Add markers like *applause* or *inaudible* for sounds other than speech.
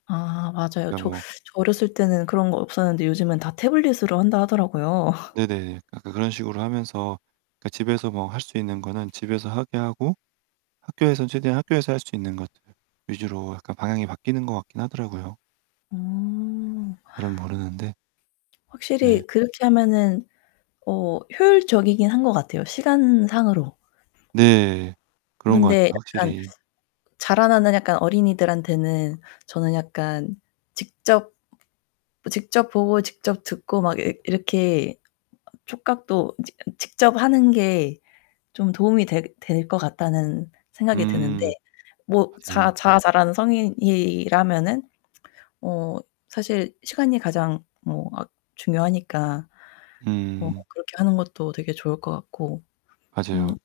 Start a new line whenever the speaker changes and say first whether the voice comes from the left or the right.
left: 아, 맞아요.
right: 그냥
left: 저 저
right: 뭐
left: 어렸을 때는 그런 거 없었는데 요즘엔 다 태블릿으로 한다 하더라고요. *laughs*
right: 네네, 약간 그런식으로 하면서 그러니까 집에서 뭐 할 수 있는 거는 집에서 하게 하고 학교에선 최대한 학교에서 할 수 있는 것들 위주로 약간 방향이 바뀌는 것 같긴 하더라고요.
left: 음.
right: 잘은 모르는데 네.
left: 확실히 그렇게 하면은 어 효율적이긴 한 것 같아요 시간상으로.
right: 네. 그런 것 같아요.
left: 근데 약간
right: 확실히.
left: 자라나는 약간 어린이들한테는 저는 약간 직접 직접 보고 직접 듣고 막 이 이렇게 어 촉각도 직 직접 하는 게 좀 도움이 될 될 것 같다는 생각이 드는데
right: 음.
left: 뭐 자
right: 맞아요.
left: 자아 잘하는 성인이라면은 어 사실 시간이 가장 뭐 아 중요하니까. 어
right: 음.
left: 그렇게 하는 것도 되게 좋을 것 같고 음.
right: 맞아요.